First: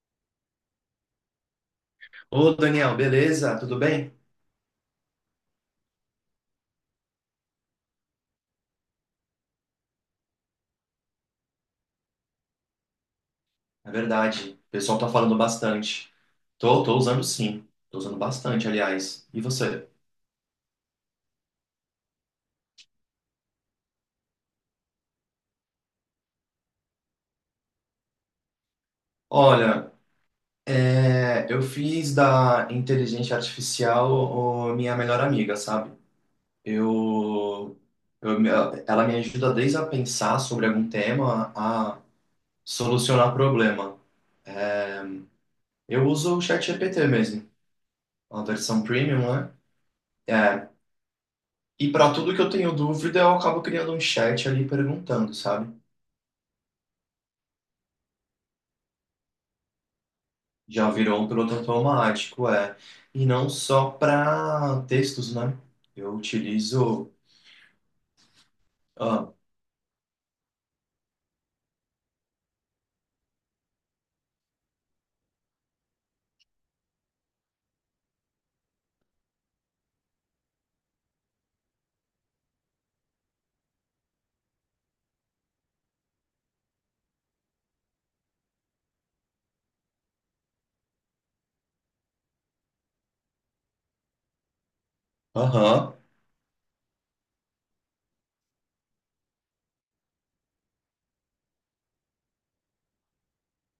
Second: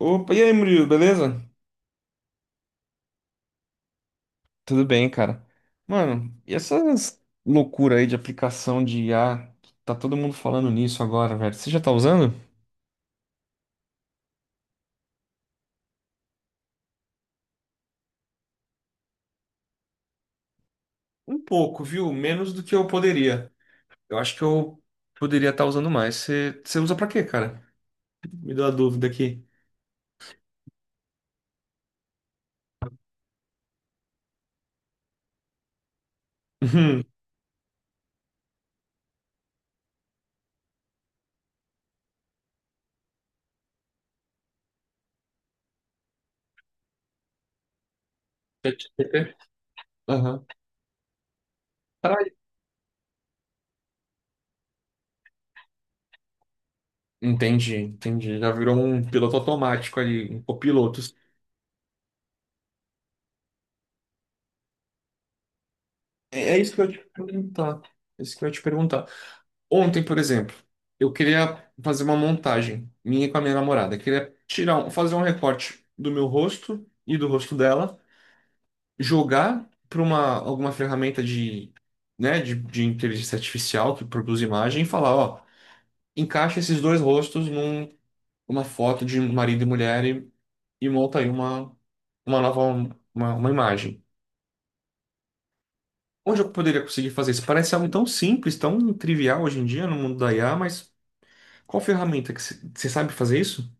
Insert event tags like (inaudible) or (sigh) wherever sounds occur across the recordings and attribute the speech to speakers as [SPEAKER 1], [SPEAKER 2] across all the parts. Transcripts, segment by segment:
[SPEAKER 1] Opa, e aí, Murilo, beleza?
[SPEAKER 2] Ô, Daniel, beleza? Tudo bem?
[SPEAKER 1] Tudo bem, cara. Mano, e essas loucuras aí de aplicação de IA? Tá todo mundo falando nisso agora, velho. Você já tá usando?
[SPEAKER 2] É verdade. O pessoal tá falando bastante. Tô usando sim. Tô usando bastante, aliás. E você?
[SPEAKER 1] Um pouco, viu? Menos do que eu poderia. Eu acho que eu poderia estar usando mais. Você usa pra quê, cara? Me deu a dúvida aqui.
[SPEAKER 2] Olha, eu fiz da inteligência artificial minha melhor amiga, sabe?
[SPEAKER 1] (laughs) Uhum.
[SPEAKER 2] Eu, eu, me- Ela me ajuda desde a pensar sobre algum tema a solucionar problema. Eu uso o ChatGPT mesmo, a versão premium, né?
[SPEAKER 1] Aham.
[SPEAKER 2] É, e para tudo
[SPEAKER 1] Caralho.
[SPEAKER 2] que eu tenho dúvida, eu acabo criando um chat ali perguntando, sabe?
[SPEAKER 1] Entendi, entendi. Já virou um piloto automático ali, um
[SPEAKER 2] Já
[SPEAKER 1] copiloto.
[SPEAKER 2] virou um piloto automático, é. E não só para textos, né? Eu
[SPEAKER 1] É isso que eu ia te
[SPEAKER 2] utilizo.
[SPEAKER 1] perguntar. É isso que eu ia te perguntar.
[SPEAKER 2] Ah,
[SPEAKER 1] Ontem, por exemplo, eu queria fazer uma montagem minha com a minha namorada. Eu queria tirar, fazer um recorte do meu rosto e do rosto dela, jogar para uma alguma ferramenta de, né, de inteligência artificial que produz imagem e falar, ó, encaixa esses dois rostos num uma foto de marido e mulher e monta aí uma nova uma imagem.
[SPEAKER 2] aham.
[SPEAKER 1] Onde eu poderia conseguir fazer isso? Parece algo tão simples, tão trivial hoje em dia no mundo da IA, mas qual ferramenta que você sabe fazer isso?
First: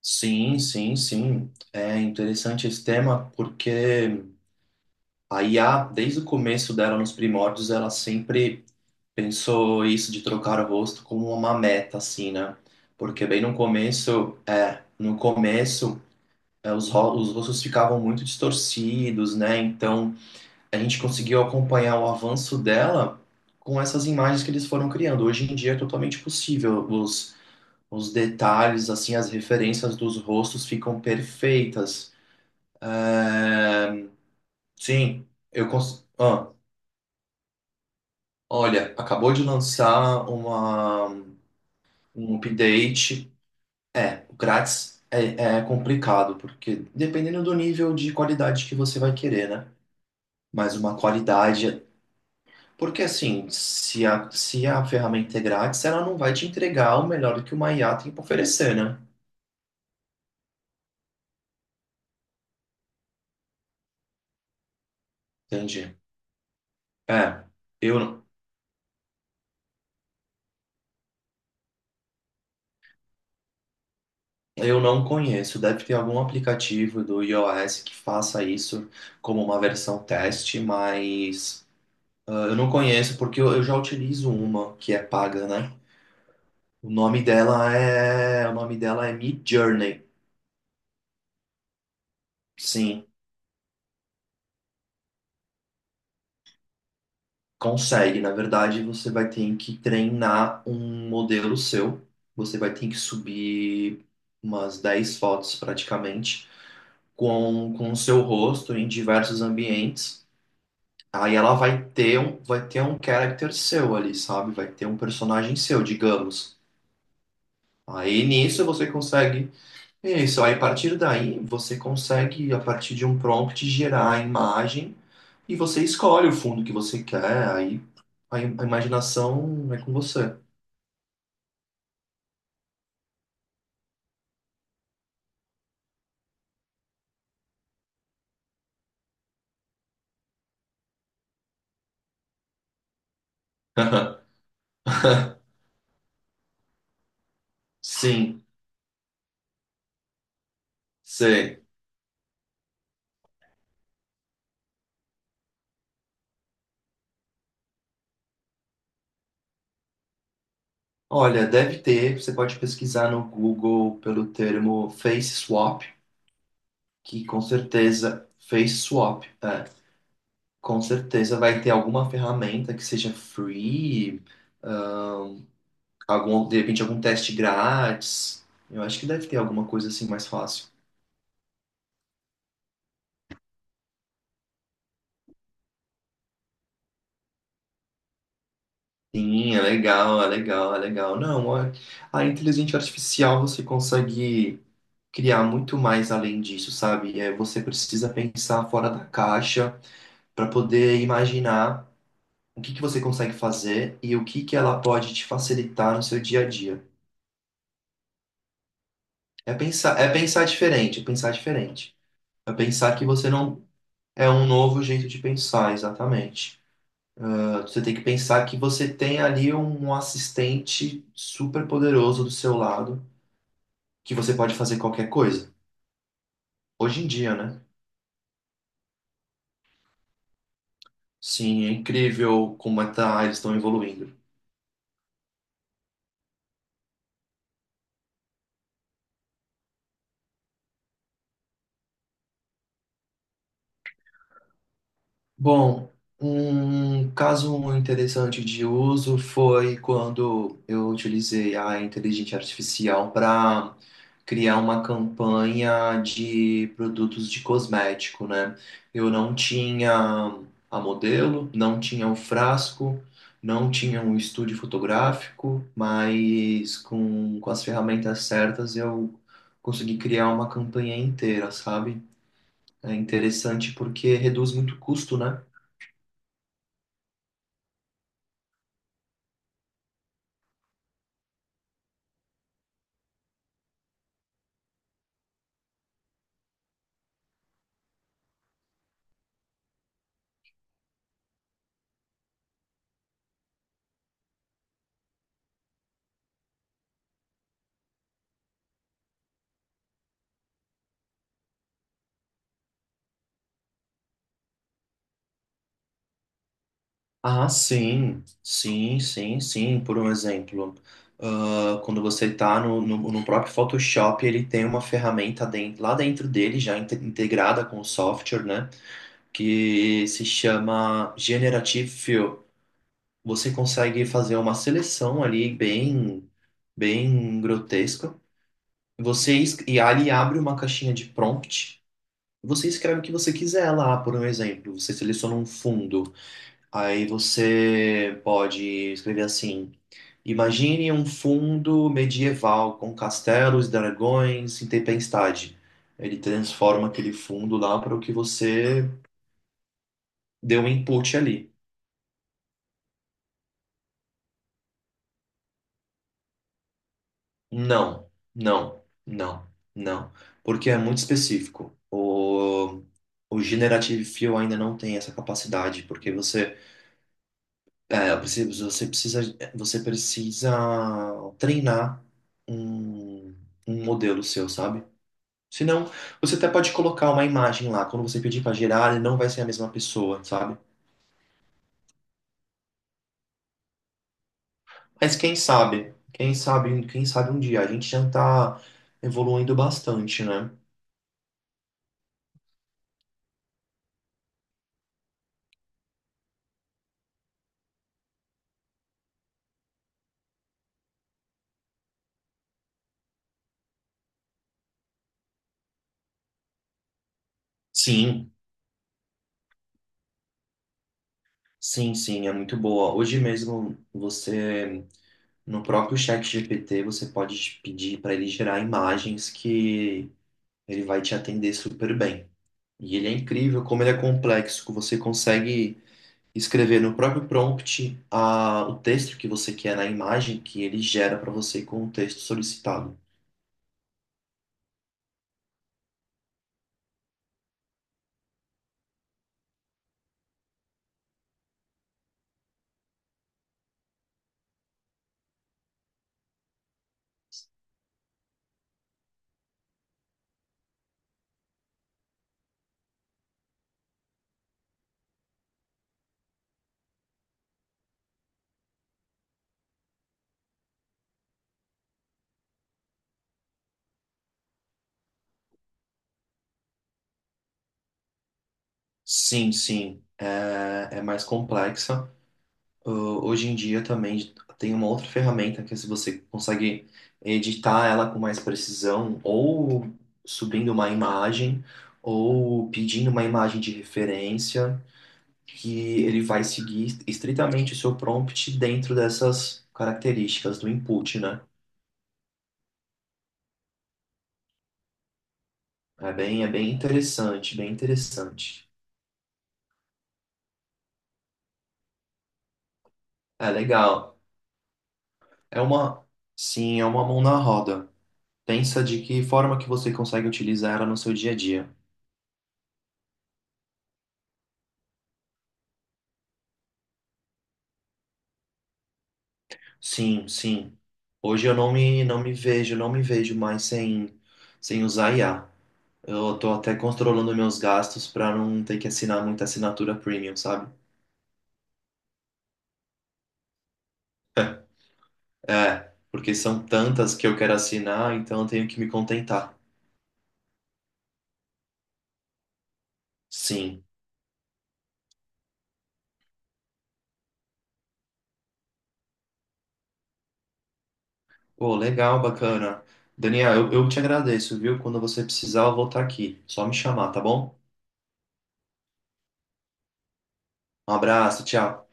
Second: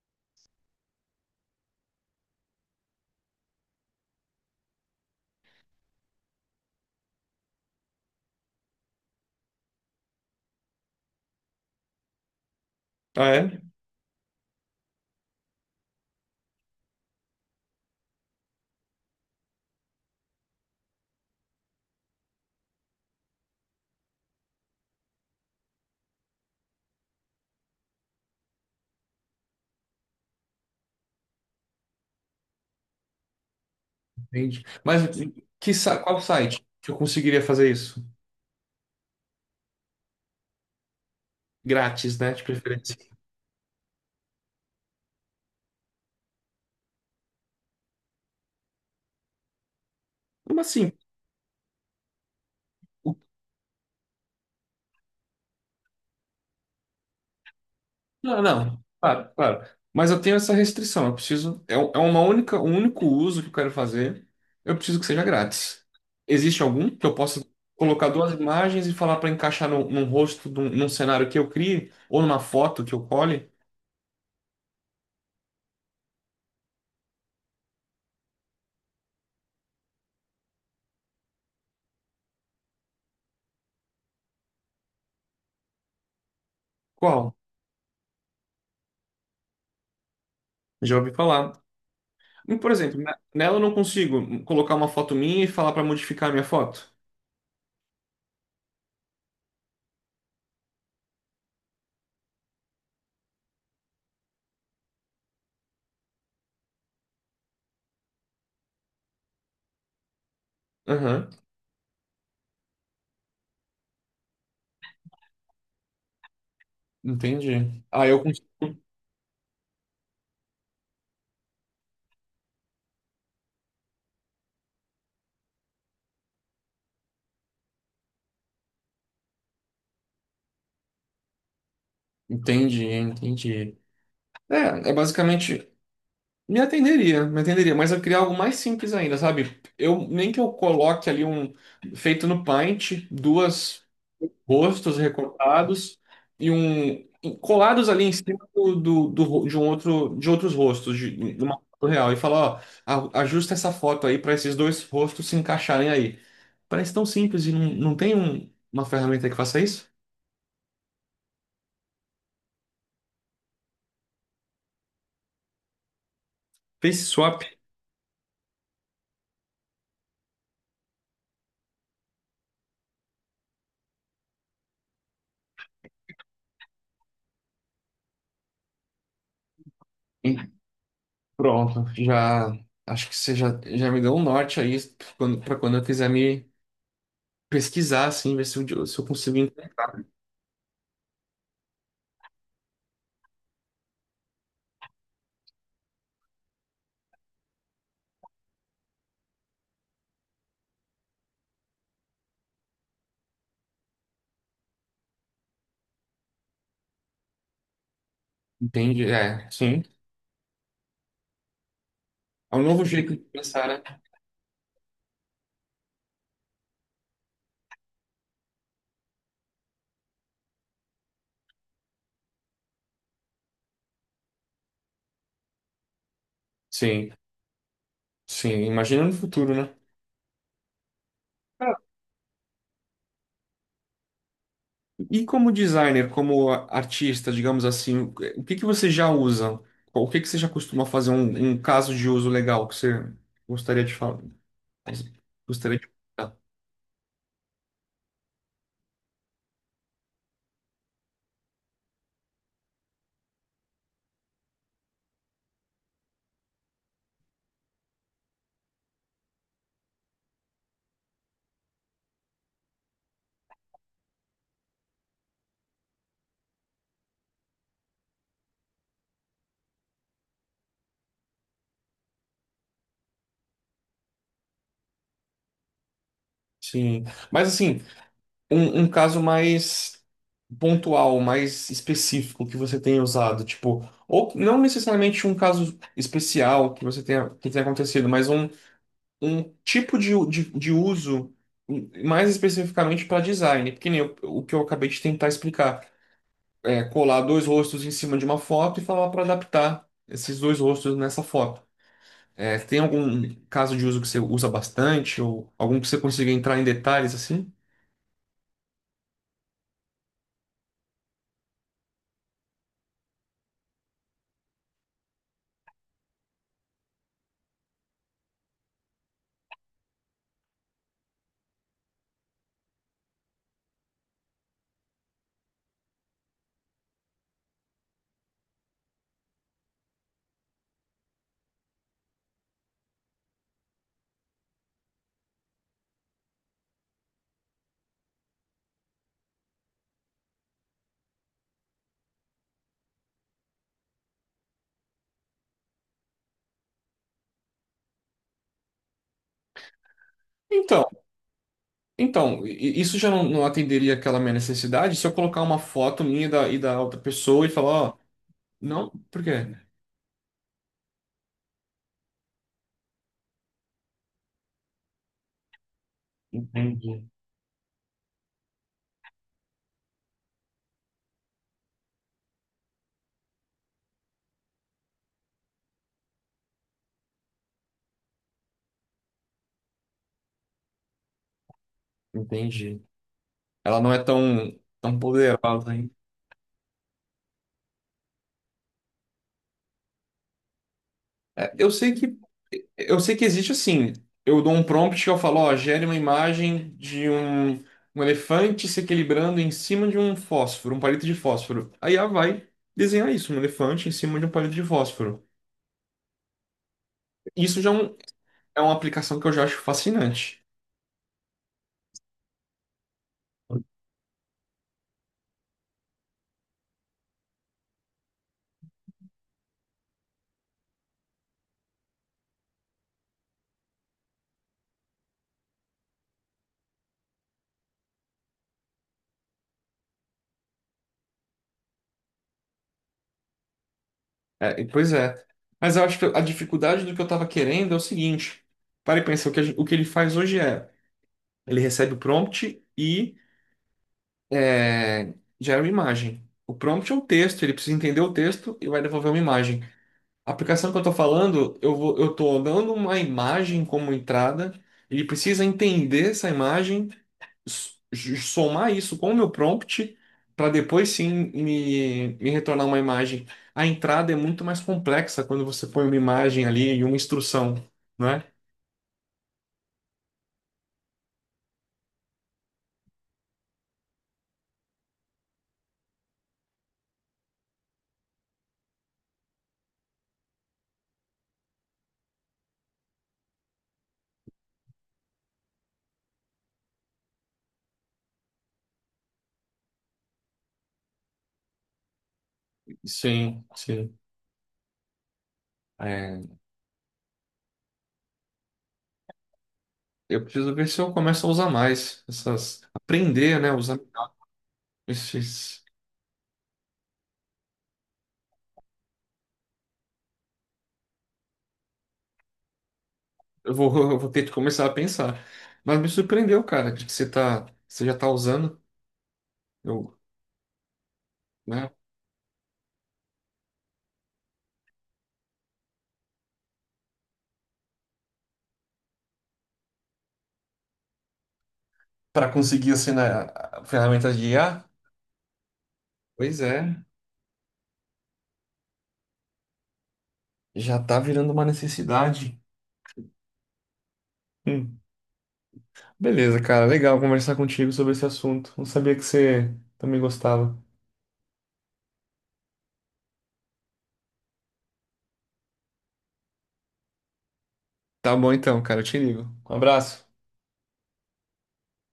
[SPEAKER 2] Sim, sim, sim. É interessante esse tema porque a IA, desde o começo dela, nos primórdios, ela sempre pensou isso de trocar o rosto como uma meta, assim, né? Porque
[SPEAKER 1] Ah,
[SPEAKER 2] bem no
[SPEAKER 1] é?
[SPEAKER 2] começo, no começo, os rostos ficavam muito distorcidos, né? Então, a gente conseguiu acompanhar o avanço dela com essas imagens que eles foram criando. Hoje em dia é totalmente possível. Os detalhes, assim, as referências dos rostos ficam perfeitas. É,
[SPEAKER 1] Entende? Mas
[SPEAKER 2] sim, eu cons...
[SPEAKER 1] qual
[SPEAKER 2] ah,
[SPEAKER 1] site que eu conseguiria fazer isso?
[SPEAKER 2] olha, acabou de lançar
[SPEAKER 1] Grátis, né?
[SPEAKER 2] um
[SPEAKER 1] De preferência.
[SPEAKER 2] update. É, o grátis é, é complicado, porque dependendo do nível de qualidade que você vai querer, né?
[SPEAKER 1] Como
[SPEAKER 2] Mas
[SPEAKER 1] assim?
[SPEAKER 2] uma qualidade. Porque
[SPEAKER 1] O-
[SPEAKER 2] assim, se a ferramenta é grátis, ela não vai te entregar o melhor que uma IA tem para
[SPEAKER 1] Não,
[SPEAKER 2] oferecer,
[SPEAKER 1] não.
[SPEAKER 2] né?
[SPEAKER 1] Claro, claro. Mas eu tenho essa restrição. Eu preciso. É, é um único uso que eu quero fazer. Eu preciso que seja grátis.
[SPEAKER 2] Entendi.
[SPEAKER 1] Existe algum que eu possa
[SPEAKER 2] É,
[SPEAKER 1] colocar
[SPEAKER 2] eu,
[SPEAKER 1] duas imagens e falar para encaixar no num rosto, num cenário que eu crie, ou numa foto que eu cole?
[SPEAKER 2] eu não conheço. Deve ter algum aplicativo do iOS que faça isso como uma versão teste, mas ah, eu não conheço porque eu já utilizo uma que é paga, né?
[SPEAKER 1] Qual?
[SPEAKER 2] O nome dela é Midjourney.
[SPEAKER 1] Já ouvi falar. Por exemplo,
[SPEAKER 2] Sim.
[SPEAKER 1] nela eu não consigo colocar uma foto minha e falar para modificar a minha foto.
[SPEAKER 2] Consegue, na verdade, você vai ter que treinar um modelo seu. Você vai ter que subir umas 10 fotos praticamente com o seu rosto em diversos ambientes.
[SPEAKER 1] Aham.
[SPEAKER 2] Aí ela vai ter vai ter um character seu ali, sabe? Vai ter um personagem seu, digamos.
[SPEAKER 1] Entendi. Ah,
[SPEAKER 2] Aí nisso você consegue é isso, aí a partir daí você consegue, a partir de um prompt, gerar a imagem e você escolhe o fundo que você quer, aí a imaginação é com você.
[SPEAKER 1] entendi, entendi. É, é basicamente me atenderia, mas eu queria algo mais simples ainda, sabe? Eu nem que eu coloque ali um feito no Paint, duas
[SPEAKER 2] (laughs)
[SPEAKER 1] rostos recortados e um colados ali em
[SPEAKER 2] Sim,
[SPEAKER 1] cima de um outro de outros rostos de uma
[SPEAKER 2] sei.
[SPEAKER 1] foto real e falar, ó, ajusta essa foto aí para esses dois rostos se encaixarem aí. Parece tão simples e não tem uma ferramenta que faça isso?
[SPEAKER 2] Olha, deve ter, você pode pesquisar no Google pelo termo face swap,
[SPEAKER 1] Face
[SPEAKER 2] que com
[SPEAKER 1] swap.
[SPEAKER 2] certeza, face swap, é, com certeza vai ter alguma ferramenta que seja free, ah, algum, de repente algum teste grátis. Eu acho que deve ter alguma coisa assim mais fácil.
[SPEAKER 1] Pronto, já acho que já me deu um norte aí quando, para quando eu quiser me pesquisar, assim, ver se eu consigo
[SPEAKER 2] Sim, é
[SPEAKER 1] entender.
[SPEAKER 2] legal, é legal, é legal. Não, a inteligência artificial você consegue criar muito mais além disso, sabe? É, você precisa pensar fora da caixa para poder imaginar o que que você consegue fazer e o que que ela pode te facilitar no seu dia a dia.
[SPEAKER 1] Entende? É, sim.
[SPEAKER 2] É pensar diferente, é pensar diferente. É
[SPEAKER 1] É um novo
[SPEAKER 2] pensar que
[SPEAKER 1] jeito de
[SPEAKER 2] você não.
[SPEAKER 1] pensar, né?
[SPEAKER 2] É um novo jeito de pensar, exatamente. Ah, você tem que pensar que você tem ali um assistente super poderoso do seu lado que você pode fazer qualquer coisa. Hoje em
[SPEAKER 1] Sim,
[SPEAKER 2] dia, né?
[SPEAKER 1] sim. Imagina no futuro, né?
[SPEAKER 2] Sim, é
[SPEAKER 1] Cara,
[SPEAKER 2] incrível como é tá, eles estão evoluindo.
[SPEAKER 1] e como designer, como artista, digamos assim, o que que você já usa? O que que você já costuma fazer? Um caso de uso legal que você gostaria de falar? Gostaria
[SPEAKER 2] Bom,
[SPEAKER 1] de.
[SPEAKER 2] um caso interessante de uso foi quando eu utilizei a inteligência artificial para criar uma campanha de produtos de cosmético, né? Eu não tinha a modelo, não tinha o frasco, não tinha um estúdio fotográfico, mas com as ferramentas certas eu consegui criar uma campanha inteira, sabe? É interessante porque reduz muito o custo, né?
[SPEAKER 1] Sim. Mas assim. Um caso mais pontual, mais específico que você tenha usado, tipo, ou não necessariamente um caso especial que você tenha, que tenha acontecido, mas um, de uso mais especificamente para design, porque nem o que eu acabei de tentar explicar, é colar dois rostos em cima de uma foto e falar para adaptar esses dois rostos nessa foto. É, tem algum caso de uso que você usa bastante ou algum que você consiga entrar em detalhes
[SPEAKER 2] Ah,
[SPEAKER 1] assim?
[SPEAKER 2] sim, sim, sim, sim. Por um exemplo, ah, quando você está no próprio Photoshop, ele tem uma ferramenta dentro, lá dentro dele, já integrada com o software, né? Que se chama Generative Fill. Você consegue fazer uma seleção ali bem, bem grotesca. Você, e ali abre uma caixinha de prompt. Você escreve o que você quiser lá, por um exemplo. Você seleciona um fundo. Aí você pode escrever assim: imagine um fundo medieval com castelos, dragões e tempestade. Ele transforma aquele fundo lá para o que você deu um
[SPEAKER 1] Então,
[SPEAKER 2] input ali.
[SPEAKER 1] Então, isso já não atenderia aquela minha necessidade se eu colocar uma foto minha e da outra pessoa e falar, ó,
[SPEAKER 2] Não, não,
[SPEAKER 1] não, por
[SPEAKER 2] não,
[SPEAKER 1] quê?
[SPEAKER 2] não. Porque é muito específico. O Generative Fill ainda não tem essa capacidade, porque você,
[SPEAKER 1] Entendi.
[SPEAKER 2] é, você precisa, você precisa treinar um, um modelo seu, sabe? Senão, você até pode colocar uma imagem lá. Quando você pedir para gerar, ele não vai ser a mesma pessoa, sabe?
[SPEAKER 1] Entendi. Ela não é tão
[SPEAKER 2] Mas quem
[SPEAKER 1] poderosa, hein?
[SPEAKER 2] sabe? Quem sabe, quem sabe um dia. A gente já tá evoluindo bastante, né?
[SPEAKER 1] É, eu sei que existe assim. Eu dou um prompt que eu falo, ó, gere uma imagem de um elefante se equilibrando em cima de um fósforo, um palito de fósforo. Aí ela vai desenhar isso, um elefante em cima de um palito de fósforo. Isso já é,
[SPEAKER 2] Sim,
[SPEAKER 1] é uma aplicação que eu já acho fascinante.
[SPEAKER 2] sim, sim, é muito boa. Hoje mesmo, você, no próprio chat GPT, você pode pedir para ele gerar imagens que ele vai te atender super bem. E ele é incrível como ele é complexo, que você consegue escrever no próprio prompt a, o texto que você quer na imagem que ele gera para você com o texto solicitado.
[SPEAKER 1] É, pois é. Mas eu acho que a dificuldade do que eu estava querendo é o seguinte. Para e pensa, o que ele faz hoje é, ele recebe o prompt é, gera uma imagem. O prompt é um texto, ele precisa entender o texto e vai devolver uma imagem. A aplicação que eu estou falando, eu estou dando uma imagem como entrada, ele precisa entender essa imagem s- somar isso com o meu prompt para depois sim me retornar uma imagem. A entrada é muito mais complexa quando você põe uma imagem ali e uma instrução, não é?
[SPEAKER 2] Sim, sim, é, é mais complexa. Hoje em dia também tem uma outra ferramenta que é se você consegue editar ela com mais precisão, ou subindo uma imagem, ou pedindo uma imagem de referência, que ele vai seguir estritamente o seu prompt dentro dessas características do input, né?
[SPEAKER 1] Sim, sim. É,
[SPEAKER 2] É bem interessante, bem interessante.
[SPEAKER 1] eu preciso ver se eu começo a usar mais essas, aprender,
[SPEAKER 2] É
[SPEAKER 1] né, usar
[SPEAKER 2] legal. É
[SPEAKER 1] esses.
[SPEAKER 2] uma, sim, é uma mão na roda. Pensa de que forma que você consegue utilizar ela no seu dia a dia.
[SPEAKER 1] Eu vou, (laughs) eu vou ter que começar a pensar. Mas me surpreendeu, cara, de que você tá, você já tá usando, eu,
[SPEAKER 2] Sim, sim. Hoje eu
[SPEAKER 1] né?
[SPEAKER 2] não me, não me vejo, não me vejo mais sem, sem usar IA. Eu tô até controlando meus gastos para não ter que assinar muita assinatura premium, sabe?
[SPEAKER 1] Para conseguir assim, né, ferramentas de IA.
[SPEAKER 2] (laughs) É, porque
[SPEAKER 1] Pois
[SPEAKER 2] são
[SPEAKER 1] é,
[SPEAKER 2] tantas que eu quero assinar, então eu tenho que me contentar.
[SPEAKER 1] já tá virando uma necessidade.
[SPEAKER 2] Sim.
[SPEAKER 1] Hum. Beleza, cara. Legal conversar contigo sobre esse assunto. Não sabia que você também gostava.
[SPEAKER 2] Pô, legal, bacana. Daniel, eu te agradeço, viu? Quando você precisar, eu vou estar aqui. Só me chamar, tá bom?
[SPEAKER 1] Tá bom então, cara. Eu te ligo. Um abraço.
[SPEAKER 2] Um abraço, tchau.